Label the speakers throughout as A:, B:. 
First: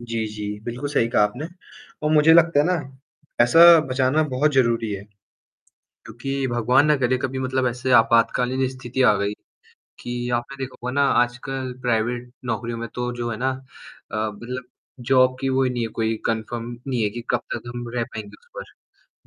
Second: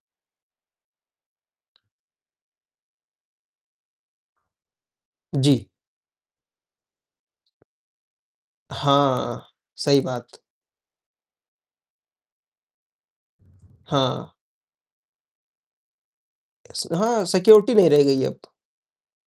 A: जी, जी, बिल्कुल सही कहा आपने और मुझे लगता है ना, पैसा बचाना बहुत ज़रूरी है,
B: जी।
A: क्योंकि भगवान न करे कभी मतलब ऐसे आपातकालीन स्थिति आ गई,
B: हाँ, सही
A: कि
B: बात।
A: आपने देखा होगा ना आजकल प्राइवेट नौकरियों में तो जो है ना अ,
B: हाँ।
A: मतलब जॉब की वो नहीं है कोई कन्फर्म
B: स
A: नहीं है कि
B: हाँ,
A: कब तक
B: सिक्युरिटी
A: हम
B: नहीं रह
A: रह
B: गई
A: पाएँगे
B: अब।
A: उस पर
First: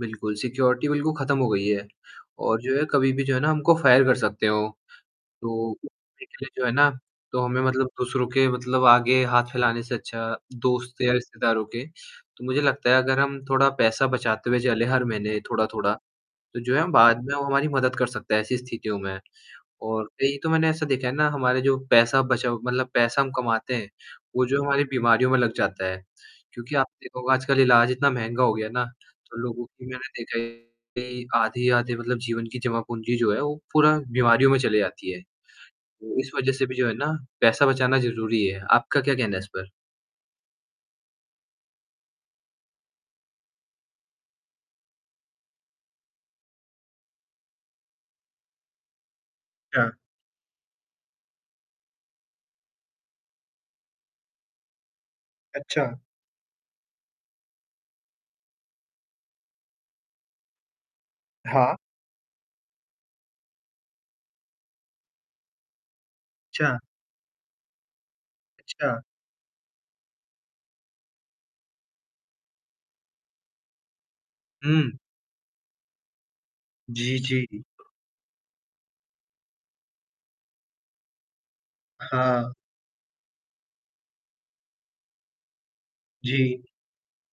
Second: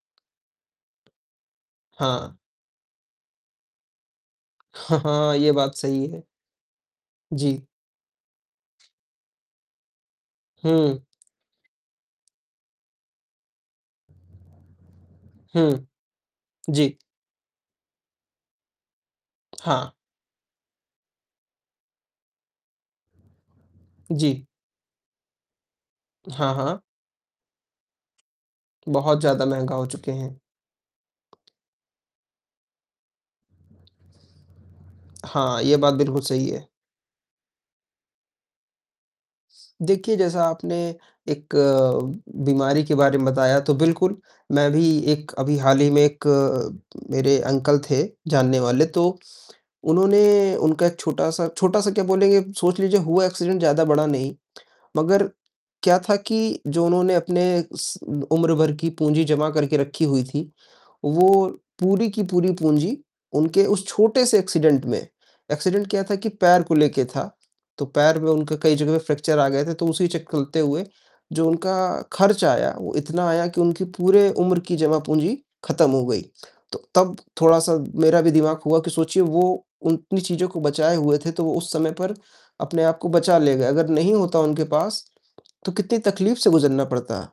A: बिल्कुल सिक्योरिटी बिल्कुल खत्म हो गई है
B: हाँ।
A: और जो है कभी भी जो है ना हमको फायर कर सकते हो।
B: हाँ, हाँ, ये बात
A: तो
B: सही है।
A: [unintelligible] जो है ना, तो हमें
B: जी।
A: मतलब दूसरों के मतलब आगे हाथ फैलाने से अच्छा, दोस्त
B: हुँ।
A: या रिश्तेदारों के, तो मुझे लगता है अगर हम थोड़ा पैसा बचाते हुए चले हर महीने
B: हुँ।
A: थोड़ा-थोड़ा, तो जो है
B: जी।
A: बाद में वो हमारी मदद कर सकता है ऐसी स्थितियों में।
B: हाँ।
A: और कई तो मैंने ऐसा देखा है ना हमारे जो पैसा बचा मतलब पैसा हम कमाते हैं,
B: जी।
A: वो जो हमारी बीमारियों में लग जाता है।
B: हाँ,
A: क्योंकि
B: हाँ।
A: आप देखोगे आजकल इलाज इतना महंगा हो गया ना,
B: बहुत
A: तो
B: ज़्यादा
A: लोगों
B: महँगा हो
A: की मैंने
B: चुके हैं।
A: देखा है कि आधे-आधे मतलब जीवन की जमा पूंजी जो है वो पूरा बीमारियों में चली जाती है,
B: हाँ, ये बात
A: तो
B: बिल्कुल
A: इस
B: सही
A: वजह से
B: है।
A: भी जो है ना पैसा बचाना ज़रूरी है। आपका क्या कहना है इस पर?
B: देखिए, जैसा आपने 1 बीमारी के बारे में बताया तो बिल्कुल, मैं भी एक अभी हाल ही में 1 मेरे अंकल थे जानने वाले तो,
A: क्या?
B: उन्होंने उनका 1 छोटा-सा, छोटा-सा क्या बोलेंगे सोच लीजिए हुआ एक्सीडेंट ज़्यादा बड़ा नहीं, मगर
A: अच्छा।
B: क्या था कि जो उन्होंने अपने उम्र भर की पूंजी जमा करके रखी हुई थी, वो
A: हाँ।
B: पूरी की पूरी पूंजी उनके उस छोटे से एक्सीडेंट में, एक्सीडेंट क्या था कि पैर को
A: अच्छा।
B: लेके था, तो पैर में उनके कई
A: अच्छा।
B: जगह फ्रैक्चर आ गए थे, तो उसी चक कलते हुए जो उनका खर्च आया, वो इतना आया कि उनकी पूरे उम्र की
A: हुँ।
B: जमा पूंजी खत्म हो गई, तो तब
A: जी, जी।
B: थोड़ा-सा मेरा भी दिमाग हुआ कि सोचिए वो उतनी चीज़ों को बचाए हुए थे तो वो उस समय पर
A: हाँ।
B: अपने आप को बचा ले गए, अगर नहीं होता उनके पास, तो कितनी तकलीफ से
A: जी।
B: गुजरना पड़ता।